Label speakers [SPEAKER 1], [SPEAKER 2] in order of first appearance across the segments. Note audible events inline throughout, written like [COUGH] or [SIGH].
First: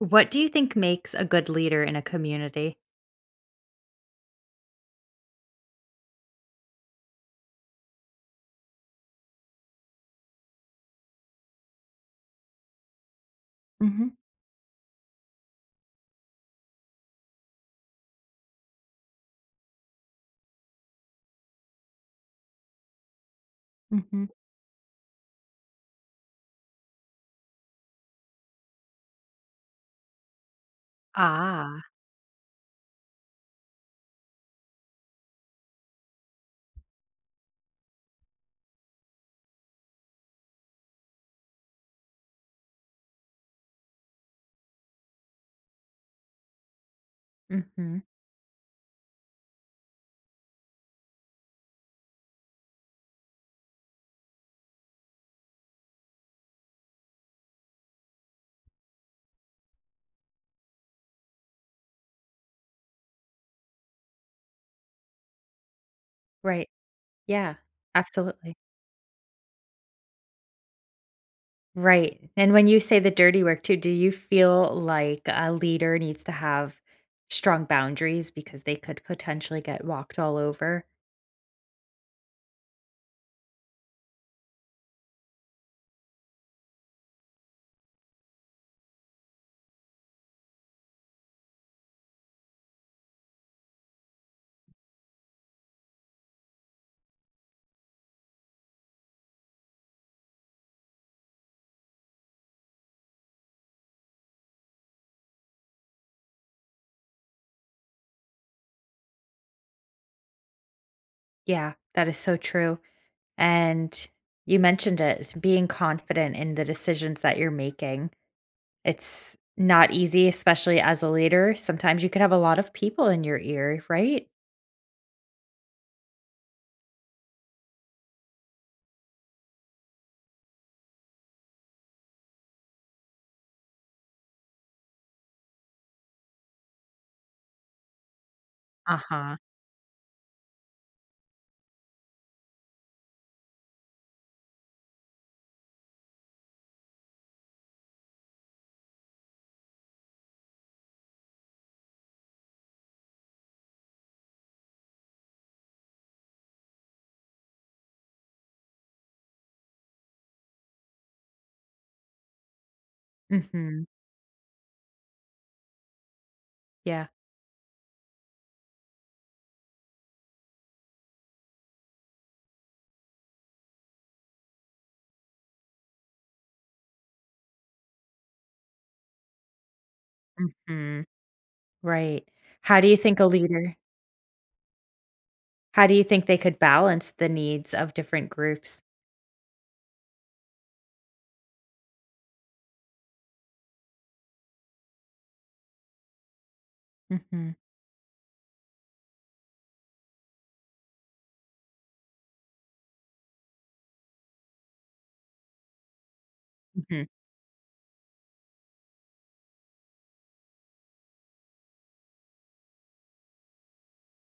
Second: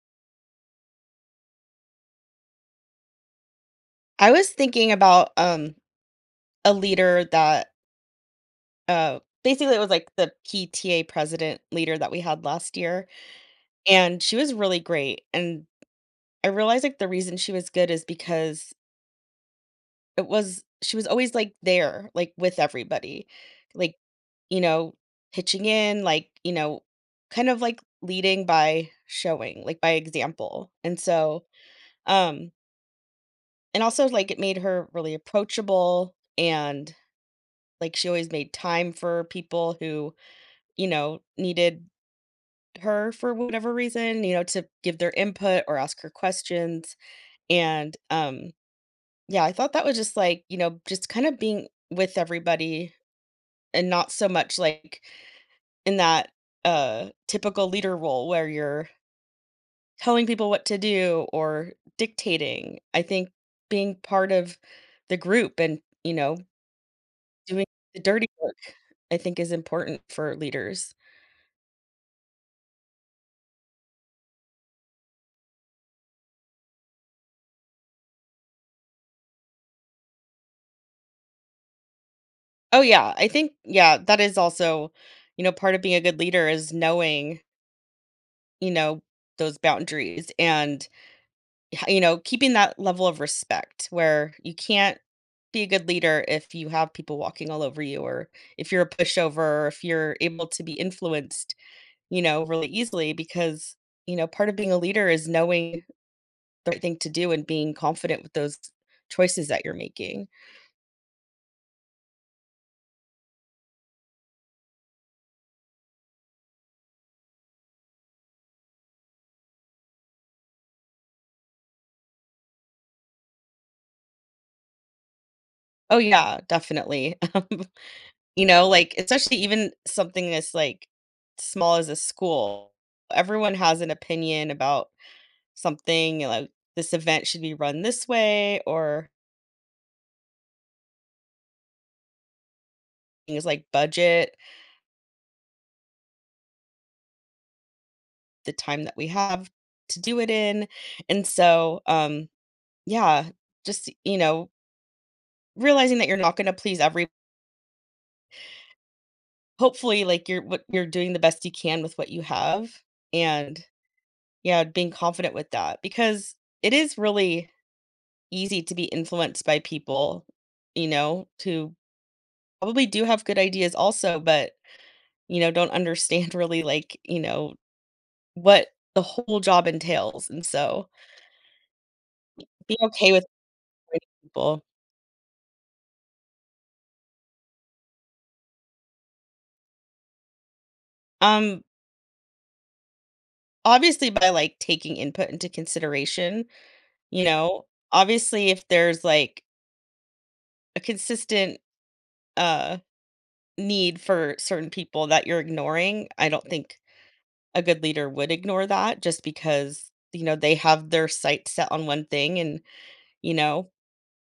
[SPEAKER 1] What do you think makes a good leader in a community?
[SPEAKER 2] I was thinking about, a leader that, uh basically, it was, like, the PTA president leader that we had last year,
[SPEAKER 1] Mhm,
[SPEAKER 2] and she was really great, and I realized, like, the reason she was good is because it was she was always, like, there, like, with everybody, like,
[SPEAKER 1] mhm.
[SPEAKER 2] you know, pitching in, like, kind of, like, leading by showing, like, by example, and so,
[SPEAKER 1] Ah,
[SPEAKER 2] um and also, like, it made her really approachable. And like she always made time for people who, needed her for whatever reason, to give their input or ask her questions. And
[SPEAKER 1] mhm.
[SPEAKER 2] yeah, I thought that was just like, just kind of being with everybody and not so much like in that typical leader role where you're telling people what to do or dictating. I think being part of the group and,
[SPEAKER 1] Right. Yeah,
[SPEAKER 2] doing the dirty
[SPEAKER 1] absolutely.
[SPEAKER 2] work I think is important for leaders.
[SPEAKER 1] Right, and when you say the dirty work too, do you feel like a leader needs to have strong boundaries because they could potentially get walked all over?
[SPEAKER 2] Oh yeah, I think yeah, that is also, part of being a good leader is knowing, you know, those boundaries and keeping that level of respect where you can't be a good leader if you have people walking all over you or if you're a pushover or if you're able to be influenced, really easily because, part of being a leader is knowing the right thing to do and being confident with those choices that you're making.
[SPEAKER 1] Yeah, that is so true, and you mentioned it, being confident in the decisions that you're making. It's not easy, especially as a leader. Sometimes you could have a lot of people in your ear, right?
[SPEAKER 2] Oh, yeah, definitely. [LAUGHS] You know, like, especially even something as, like, small as a school. Everyone has an opinion about something, like, this event should be run this way or
[SPEAKER 1] Uh-huh.
[SPEAKER 2] things like budget, the time that we have to do it in. And so, yeah, just, realizing that you're not gonna please every hopefully, like, you're what you're doing the best you can with what you have, and,
[SPEAKER 1] Mhm.
[SPEAKER 2] yeah, being confident with that because it is
[SPEAKER 1] Yeah.
[SPEAKER 2] really easy to be influenced by people, who probably do have good ideas also, but, don't understand [LAUGHS] really, like, what the whole job entails. And so
[SPEAKER 1] Mhm. Right.
[SPEAKER 2] be
[SPEAKER 1] How do you
[SPEAKER 2] okay
[SPEAKER 1] think a
[SPEAKER 2] with
[SPEAKER 1] leader
[SPEAKER 2] people.
[SPEAKER 1] how do you think they could balance the needs of different groups?
[SPEAKER 2] Um, obviously by, like, taking input into consideration, you
[SPEAKER 1] Mhm.
[SPEAKER 2] know? Obviously, if there's, like, a consistent, uh, need for certain people that you're ignoring, I don't think
[SPEAKER 1] Mhm.
[SPEAKER 2] a good leader would ignore that just because, they have their sights set on one thing and, you know,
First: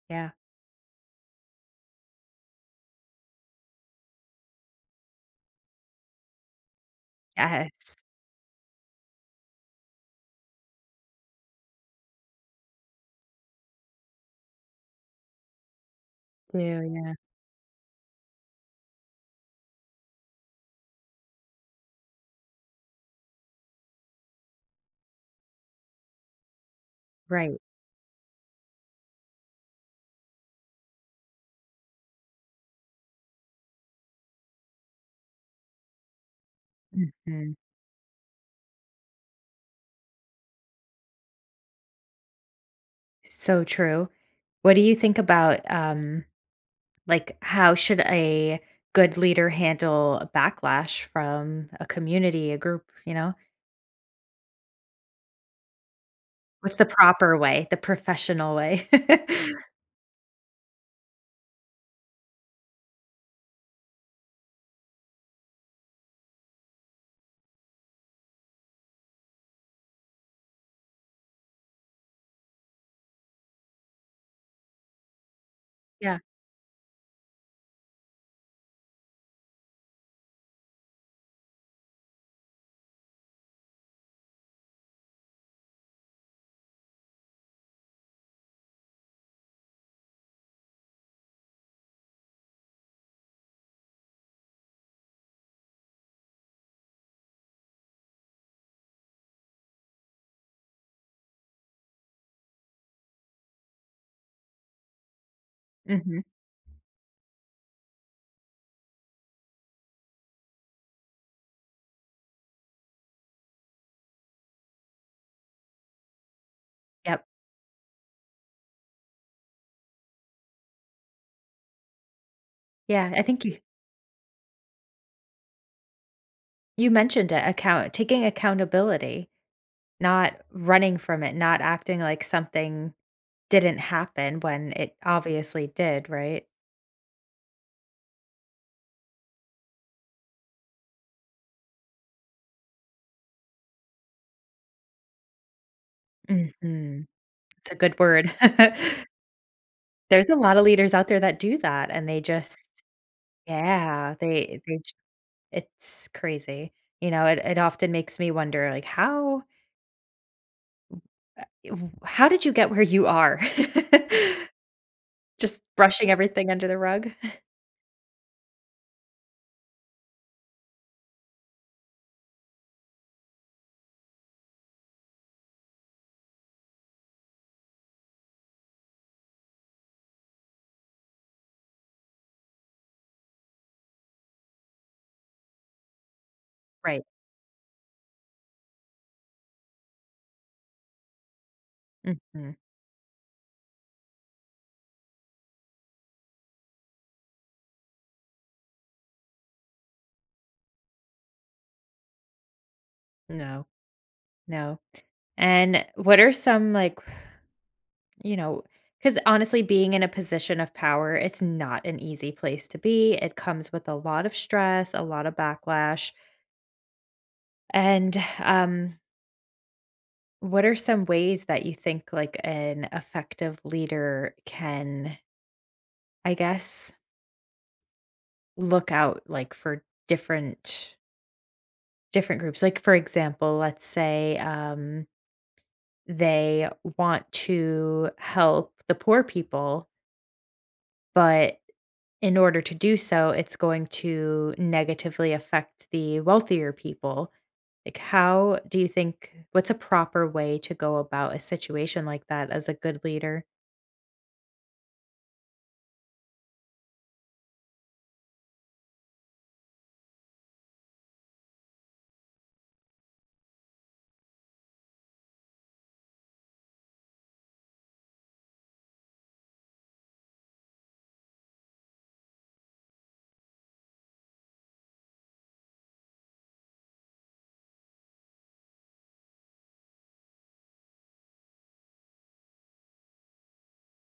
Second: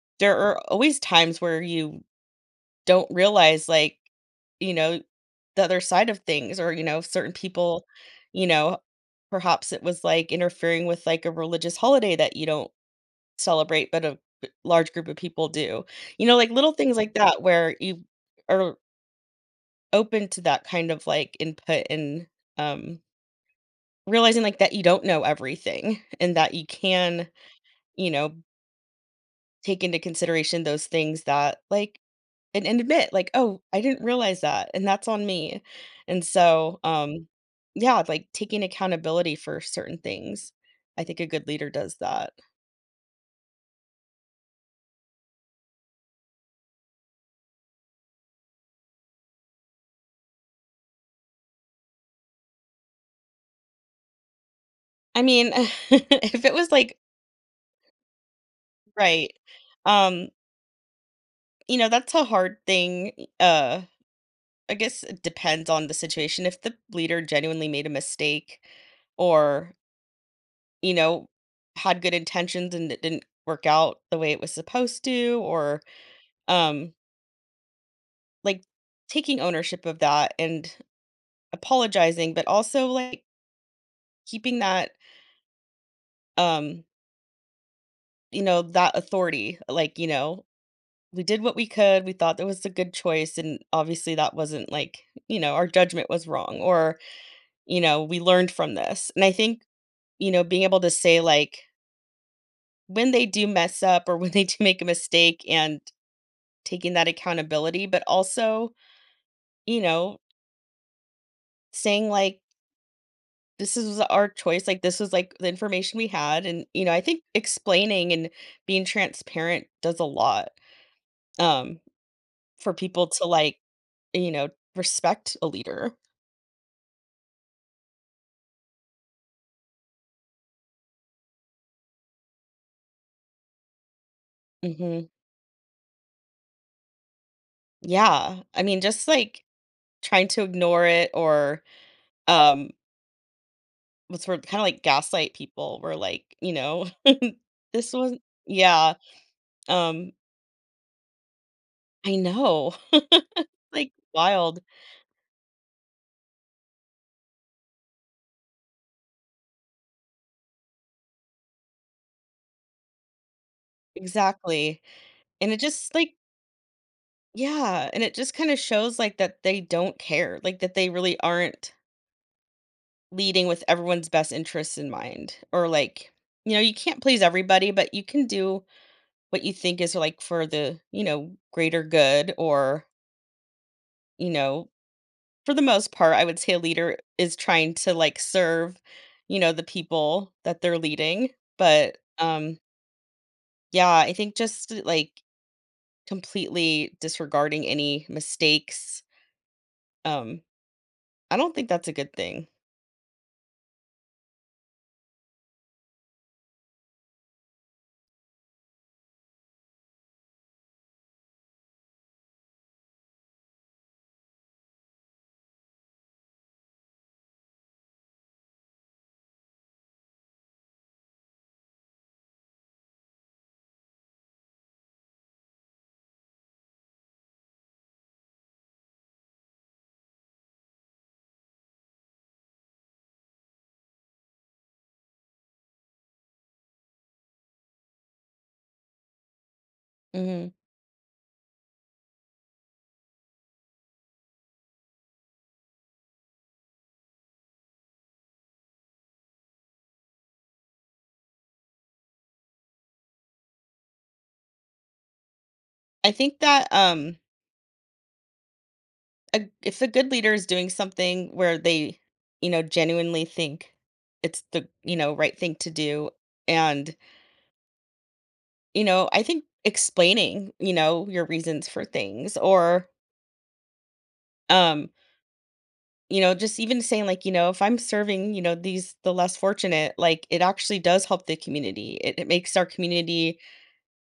[SPEAKER 1] Yeah.
[SPEAKER 2] there are always times where you don't realize, like, you know, the other side of things or, certain
[SPEAKER 1] Yes,
[SPEAKER 2] people, you know, perhaps it was, like, interfering with, like, a religious holiday that you don't celebrate, but a b large group of people do. You know, like,
[SPEAKER 1] too,
[SPEAKER 2] little things like
[SPEAKER 1] yeah.
[SPEAKER 2] that where you are open to that kind of, like, input and, um, realizing, like, that you don't know everything [LAUGHS] and that you can,
[SPEAKER 1] Right.
[SPEAKER 2] you know, take into consideration those things that, like, and admit, like, "Oh, I didn't realize that, and that's on me." And so,
[SPEAKER 1] Mhm.
[SPEAKER 2] yeah, like, taking accountability for certain things. I think a good leader does that.
[SPEAKER 1] So true. What do you think about, like, how should a good leader handle a backlash from a community, a group, you know?
[SPEAKER 2] I mean, [LAUGHS] if it was,
[SPEAKER 1] What's the
[SPEAKER 2] like,
[SPEAKER 1] proper way, the professional way? [LAUGHS]
[SPEAKER 2] right. Um You know, that's a hard thing, uh, I guess it depends on the situation. If the leader genuinely made a mistake or, you know, had good intentions and it didn't work out the way it was supposed to or,
[SPEAKER 1] Yeah.
[SPEAKER 2] um, like, taking ownership of that and apologizing, but also, like, keeping that, um, that authority, like, you know, "We did what we could, we thought that was a good choice, and obviously that wasn't, like," "our judgment was wrong," or, we learned from this. And I think, being able to say, like, when they do mess up or [LAUGHS] when they do make a mistake and
[SPEAKER 1] Mhm.
[SPEAKER 2] taking that accountability, but also, you know, saying, like, this is our choice. Like, this was like the information we had. And, I think
[SPEAKER 1] Yep.
[SPEAKER 2] explaining and being transparent does a lot, um, for people
[SPEAKER 1] Yeah, I
[SPEAKER 2] to,
[SPEAKER 1] think
[SPEAKER 2] like,
[SPEAKER 1] you
[SPEAKER 2] you know, respect a leader.
[SPEAKER 1] you mentioned it, account taking accountability, not running from it, not acting like something didn't happen when it
[SPEAKER 2] hmm
[SPEAKER 1] obviously did, right?
[SPEAKER 2] Yeah. I mean, just like trying to ignore it or, um, what's word, kinda like gaslight people, we're like,
[SPEAKER 1] Mhm.
[SPEAKER 2] [LAUGHS]
[SPEAKER 1] It's a
[SPEAKER 2] this
[SPEAKER 1] good
[SPEAKER 2] was
[SPEAKER 1] word. [LAUGHS]
[SPEAKER 2] yeah, um,
[SPEAKER 1] There's a lot of leaders out there that do that, and
[SPEAKER 2] I
[SPEAKER 1] they just,
[SPEAKER 2] know, [LAUGHS] like,
[SPEAKER 1] yeah,
[SPEAKER 2] wild.
[SPEAKER 1] they j it's crazy. You know, it often makes me wonder, like, how, w how did you get where you are?
[SPEAKER 2] Exactly,
[SPEAKER 1] [LAUGHS]
[SPEAKER 2] and it
[SPEAKER 1] Just
[SPEAKER 2] just
[SPEAKER 1] brushing
[SPEAKER 2] like
[SPEAKER 1] everything under the rug?
[SPEAKER 2] yeah, and it just kinda shows, like, that they don't care, like, that they really aren't leading with everyone's best interests in mind, or like, you can't please everybody, but you can do what you think is, like, for the, greater good or, you know, for the most part, I would say a leader
[SPEAKER 1] Right.
[SPEAKER 2] is trying to, like, serve, the people that they're leading, but,
[SPEAKER 1] Mhm.
[SPEAKER 2] yeah, I think just, like, completely disregarding any mistakes, um, I don't think that's a good thing.
[SPEAKER 1] No. No. And what are some like, you know, because honestly, being in a position of power, it's not an easy place to be. It comes with a lot of stress, a lot of backlash. And what are some ways that you think like an effective leader can, I guess, look out like for different groups? Like for example, let's say they want to help the poor people,
[SPEAKER 2] Mhm.
[SPEAKER 1] but in order to do so, it's going to negatively affect the wealthier people. Like, how do you think what's a proper way to go about a situation like that as a good leader?
[SPEAKER 2] I think that, a if a good leader is doing something where they, genuinely think it's the, right thing to do, and, I think explaining, your reasons for things or, um you know, just even saying like, if I'm serving, the less fortunate, like it actually does help the community. It makes our community,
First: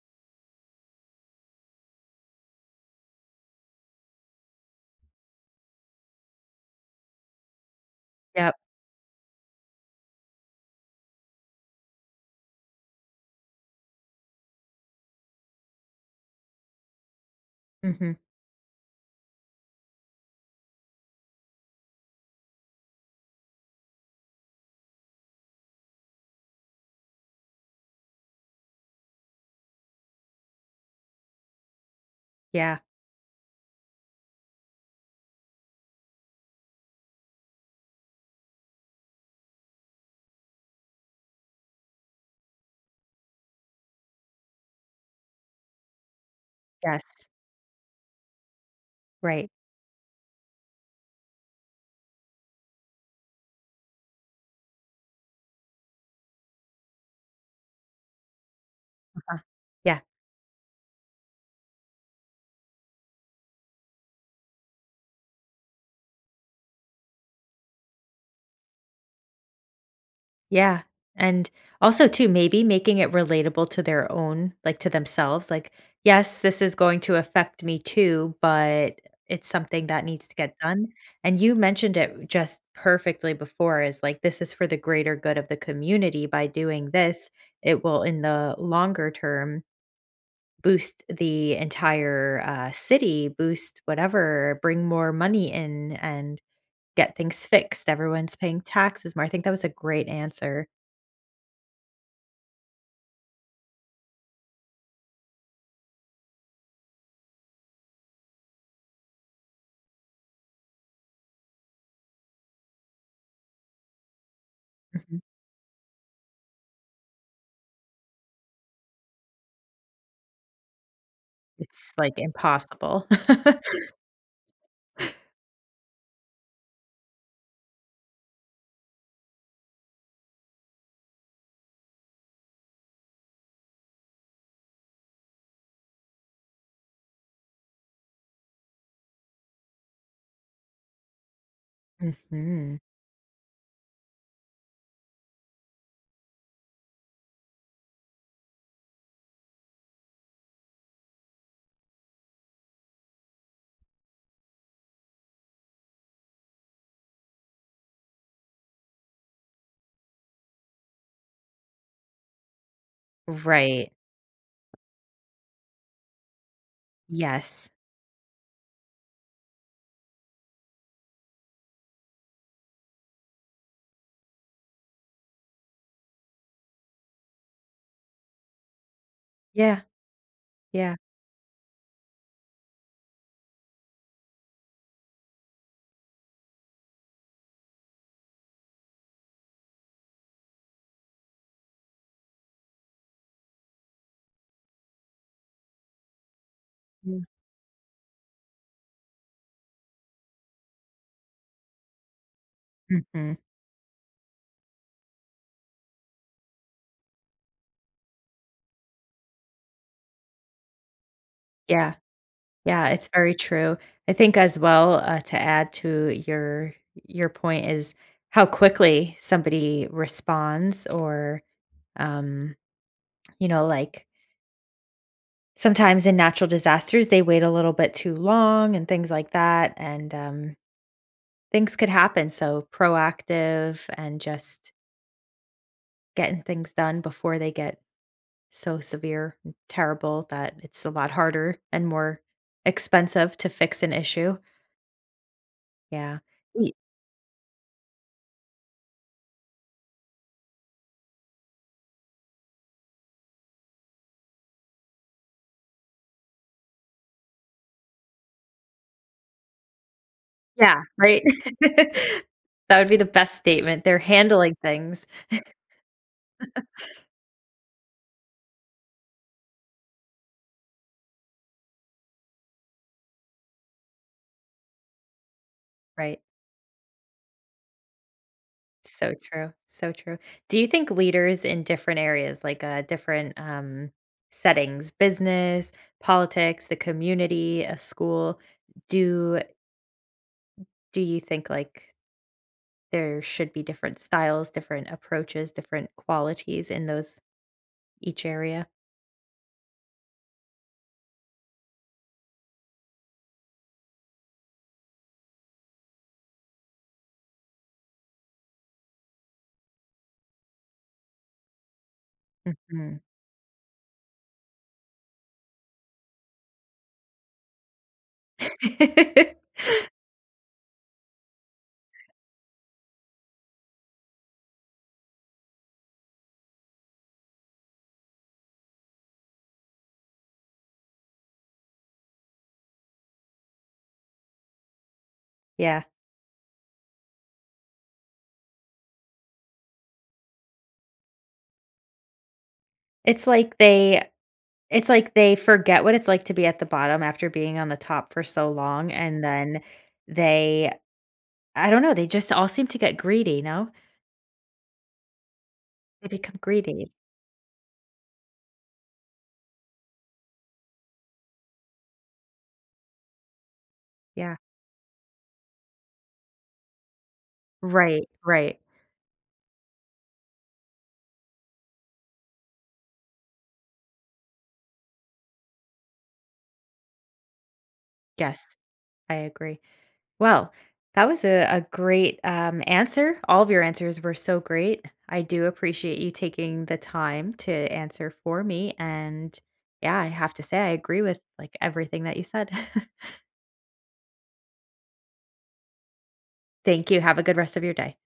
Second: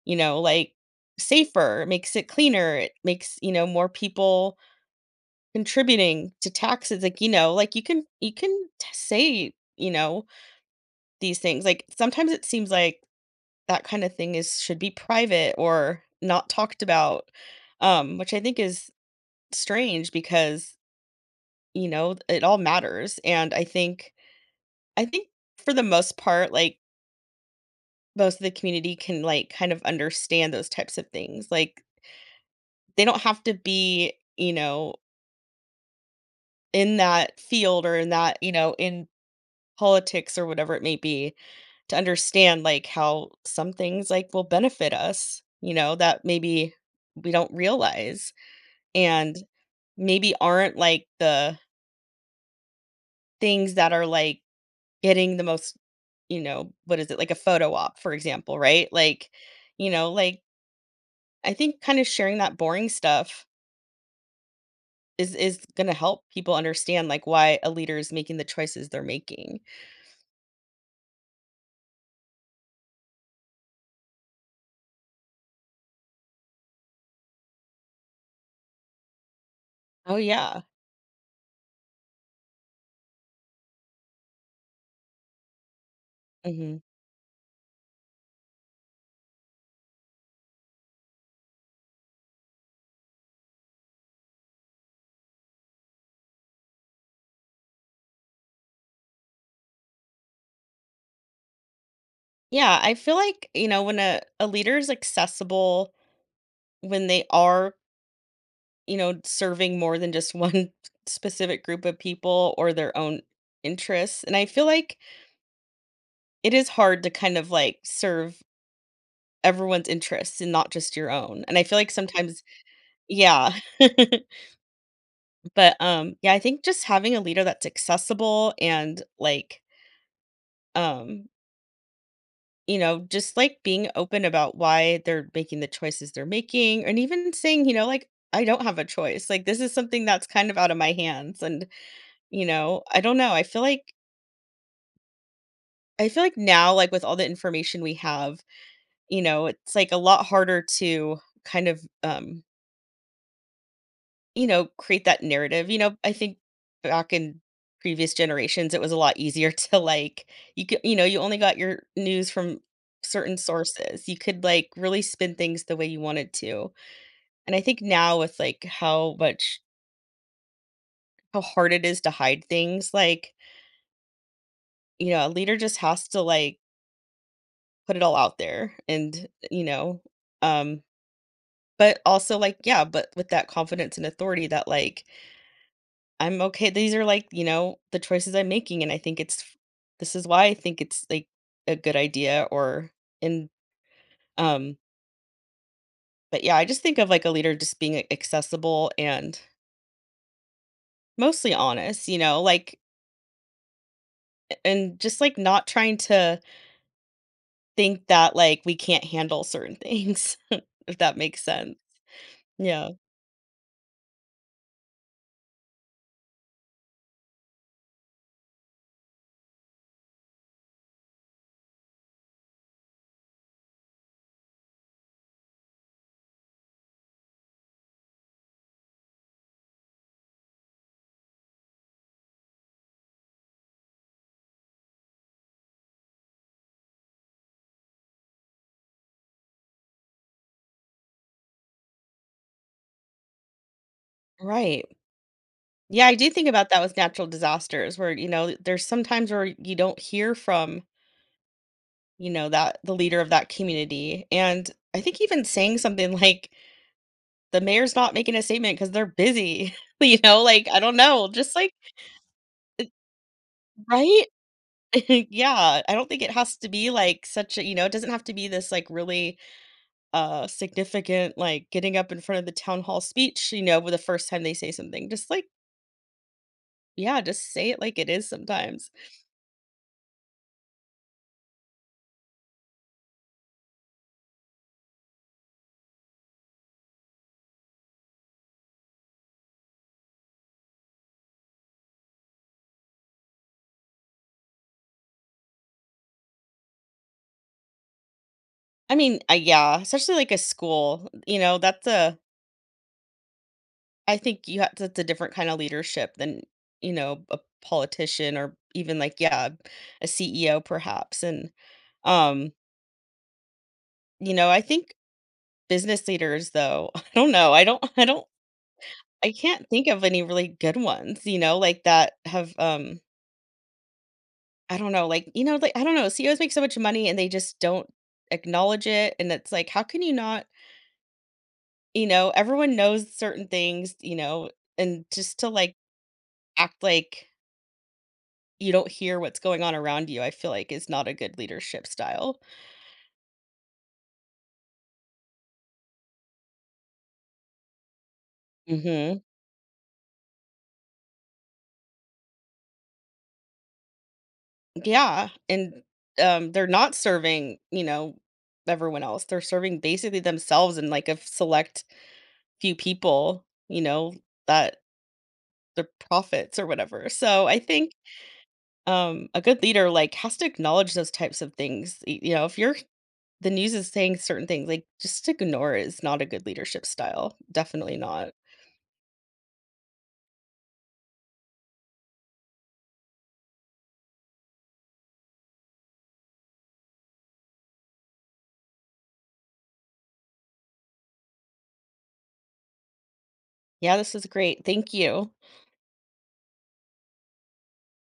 [SPEAKER 2] like, safer, it makes it cleaner, it makes, more people contributing to taxes. Like, like you can
[SPEAKER 1] Yep.
[SPEAKER 2] say, these things. Like sometimes it seems like that kind of thing is should be private or not talked about.
[SPEAKER 1] Hmm.
[SPEAKER 2] Which I think is strange because you know it all matters, and I think for the most part, like, most of the community can, like, kind of understand those types of things, like,
[SPEAKER 1] Yeah.
[SPEAKER 2] they don't have to be, in that field or in that, you know, in politics or whatever it may be, to understand, like, how some things, like, will benefit us, that maybe
[SPEAKER 1] Yes.
[SPEAKER 2] we don't realize and
[SPEAKER 1] Right.
[SPEAKER 2] maybe aren't, like, the things that are, like, getting the most, what is it, like a photo op, for example, right? Like,
[SPEAKER 1] Uh-huh. Yeah.
[SPEAKER 2] like, I think kind of sharing that boring stuff is going to help people understand like why a leader is making the choices they're making.
[SPEAKER 1] Yeah, and also too, maybe making it relatable to their own, like to themselves, like, "Yes, this is going to affect me too, but it's something that
[SPEAKER 2] Oh
[SPEAKER 1] needs to get
[SPEAKER 2] yeah.
[SPEAKER 1] done." And you mentioned it just perfectly before is like, "This is for the greater good of the community. By
[SPEAKER 2] Mhm.
[SPEAKER 1] doing this, it will in the longer term boost the entire, city, boost whatever, bring more money in and get things fixed. Everyone's paying taxes more." I think that was a great answer.
[SPEAKER 2] Yeah, I feel like, when a leader is accessible, when they are, serving more than just one [LAUGHS] specific group of people or their own interests. And I feel like
[SPEAKER 1] Mhm.
[SPEAKER 2] it is hard to kind of like serve everyone's interests and not just your own. And I feel like
[SPEAKER 1] It's, like,
[SPEAKER 2] sometimes
[SPEAKER 1] impossible.
[SPEAKER 2] yeah.
[SPEAKER 1] [LAUGHS]
[SPEAKER 2] [LAUGHS] But, yeah, I think just having a leader that's accessible and, like, um, just, like, being open about why they're making the choices they're making and even saying, like, "I don't have a choice." Like, "This is something that's kind of out of my hands," and,
[SPEAKER 1] Mhm.
[SPEAKER 2] I don't know, I feel like now, like, with all the information we have, it's, like, a lot harder to kind of, you know, create that narrative. You know, I think back in previous generations, it was a lot easier [LAUGHS] to like you could, you only got your news from certain
[SPEAKER 1] Right.
[SPEAKER 2] sources. You could like really spin things the way you wanted to. And I
[SPEAKER 1] Yes.
[SPEAKER 2] think now with like how hard it is to hide things, like, a leader just has to like put it all out there and,
[SPEAKER 1] Yeah,
[SPEAKER 2] um
[SPEAKER 1] yeah.
[SPEAKER 2] but also like yeah, but with that confidence and authority that like I'm okay, these are, like, the choices I'm making, and I think it's this is why I think it's, like, a good idea or in um but, yeah, I just think of,
[SPEAKER 1] Mm.
[SPEAKER 2] like, a leader just being, like, accessible and mostly honest, like
[SPEAKER 1] Mhm.
[SPEAKER 2] a and just, like, not trying to think that, like, we can't handle certain things, [LAUGHS] if that makes sense.
[SPEAKER 1] Yeah, yeah,
[SPEAKER 2] Yeah.
[SPEAKER 1] it's very true. I think as well, to add to your point is how quickly somebody responds or, um, like, sometimes in natural disasters, they wait a little bit too long and things like that, and, things could happen, so proactive and just getting things done before they get so severe and terrible that it's a lot harder and more expensive to fix an issue.
[SPEAKER 2] Right. Yeah, I
[SPEAKER 1] Yeah.
[SPEAKER 2] do think about
[SPEAKER 1] Ye
[SPEAKER 2] that with natural disasters where, there's sometimes where you don't hear from, that the leader of that community, and I think even saying something like, "The mayor's not making a statement because 'cause they're busy," [LAUGHS] like, I
[SPEAKER 1] yeah,
[SPEAKER 2] don't
[SPEAKER 1] right?
[SPEAKER 2] know, just like
[SPEAKER 1] [LAUGHS] That would
[SPEAKER 2] it
[SPEAKER 1] be the best statement. They're
[SPEAKER 2] right?
[SPEAKER 1] handling things.
[SPEAKER 2] [LAUGHS] Yeah, I don't think it has to be, like, such a you know, it doesn't have to be this, like, really, significant, like, getting up in front of the town hall speech, with the first time they say something, just like
[SPEAKER 1] Right.
[SPEAKER 2] yeah, just say it like it is sometimes.
[SPEAKER 1] So true, so true. Do you think leaders in different areas, like, different, settings, business, politics, the community, a school, do do you think, like, there should be different styles, different approaches, different qualities in those each area?
[SPEAKER 2] I mean, yeah, especially, like, a school, that's a I think you have, that's a different kind of leadership than, a politician or even like, yeah, a CEO perhaps. And um,
[SPEAKER 1] Mm.
[SPEAKER 2] I think business leaders though, [LAUGHS] I don't know. I
[SPEAKER 1] [LAUGHS]
[SPEAKER 2] can't think of any really good ones, like that have I don't know, like, like I don't know, CEOs make so much money and they just don't acknowledge it. And it's like, how can you not, everyone knows certain things, and just to like
[SPEAKER 1] Yeah.
[SPEAKER 2] act like you don't hear what's going on around you, I feel like is not a good leadership style.
[SPEAKER 1] It's like they it's like they forget what it's like to be at the bottom after being on the top for so long,
[SPEAKER 2] Mhm.
[SPEAKER 1] and then they I don't know, they just all seem to get greedy, no?
[SPEAKER 2] Yeah, and,
[SPEAKER 1] They become
[SPEAKER 2] they're
[SPEAKER 1] greedy.
[SPEAKER 2] not serving, everyone else. They're serving basically themselves and, like, a select few people, you know,
[SPEAKER 1] Yeah.
[SPEAKER 2] that the profits or whatever. So I think,
[SPEAKER 1] Right, right.
[SPEAKER 2] a good leader, like, has to acknowledge those types of things. Y You know, if you're the news is saying certain things, like, just ignore it is not a good leadership style, definitely not.
[SPEAKER 1] Yes, I agree. Well, that was a great, answer. All of your answers were so great. I do appreciate you taking the time to answer for me, and, yeah, I have to say I agree with, like, everything that you said. [LAUGHS]
[SPEAKER 2] Yeah, this is great, thank you.
[SPEAKER 1] Thank you. Have a good rest of your day.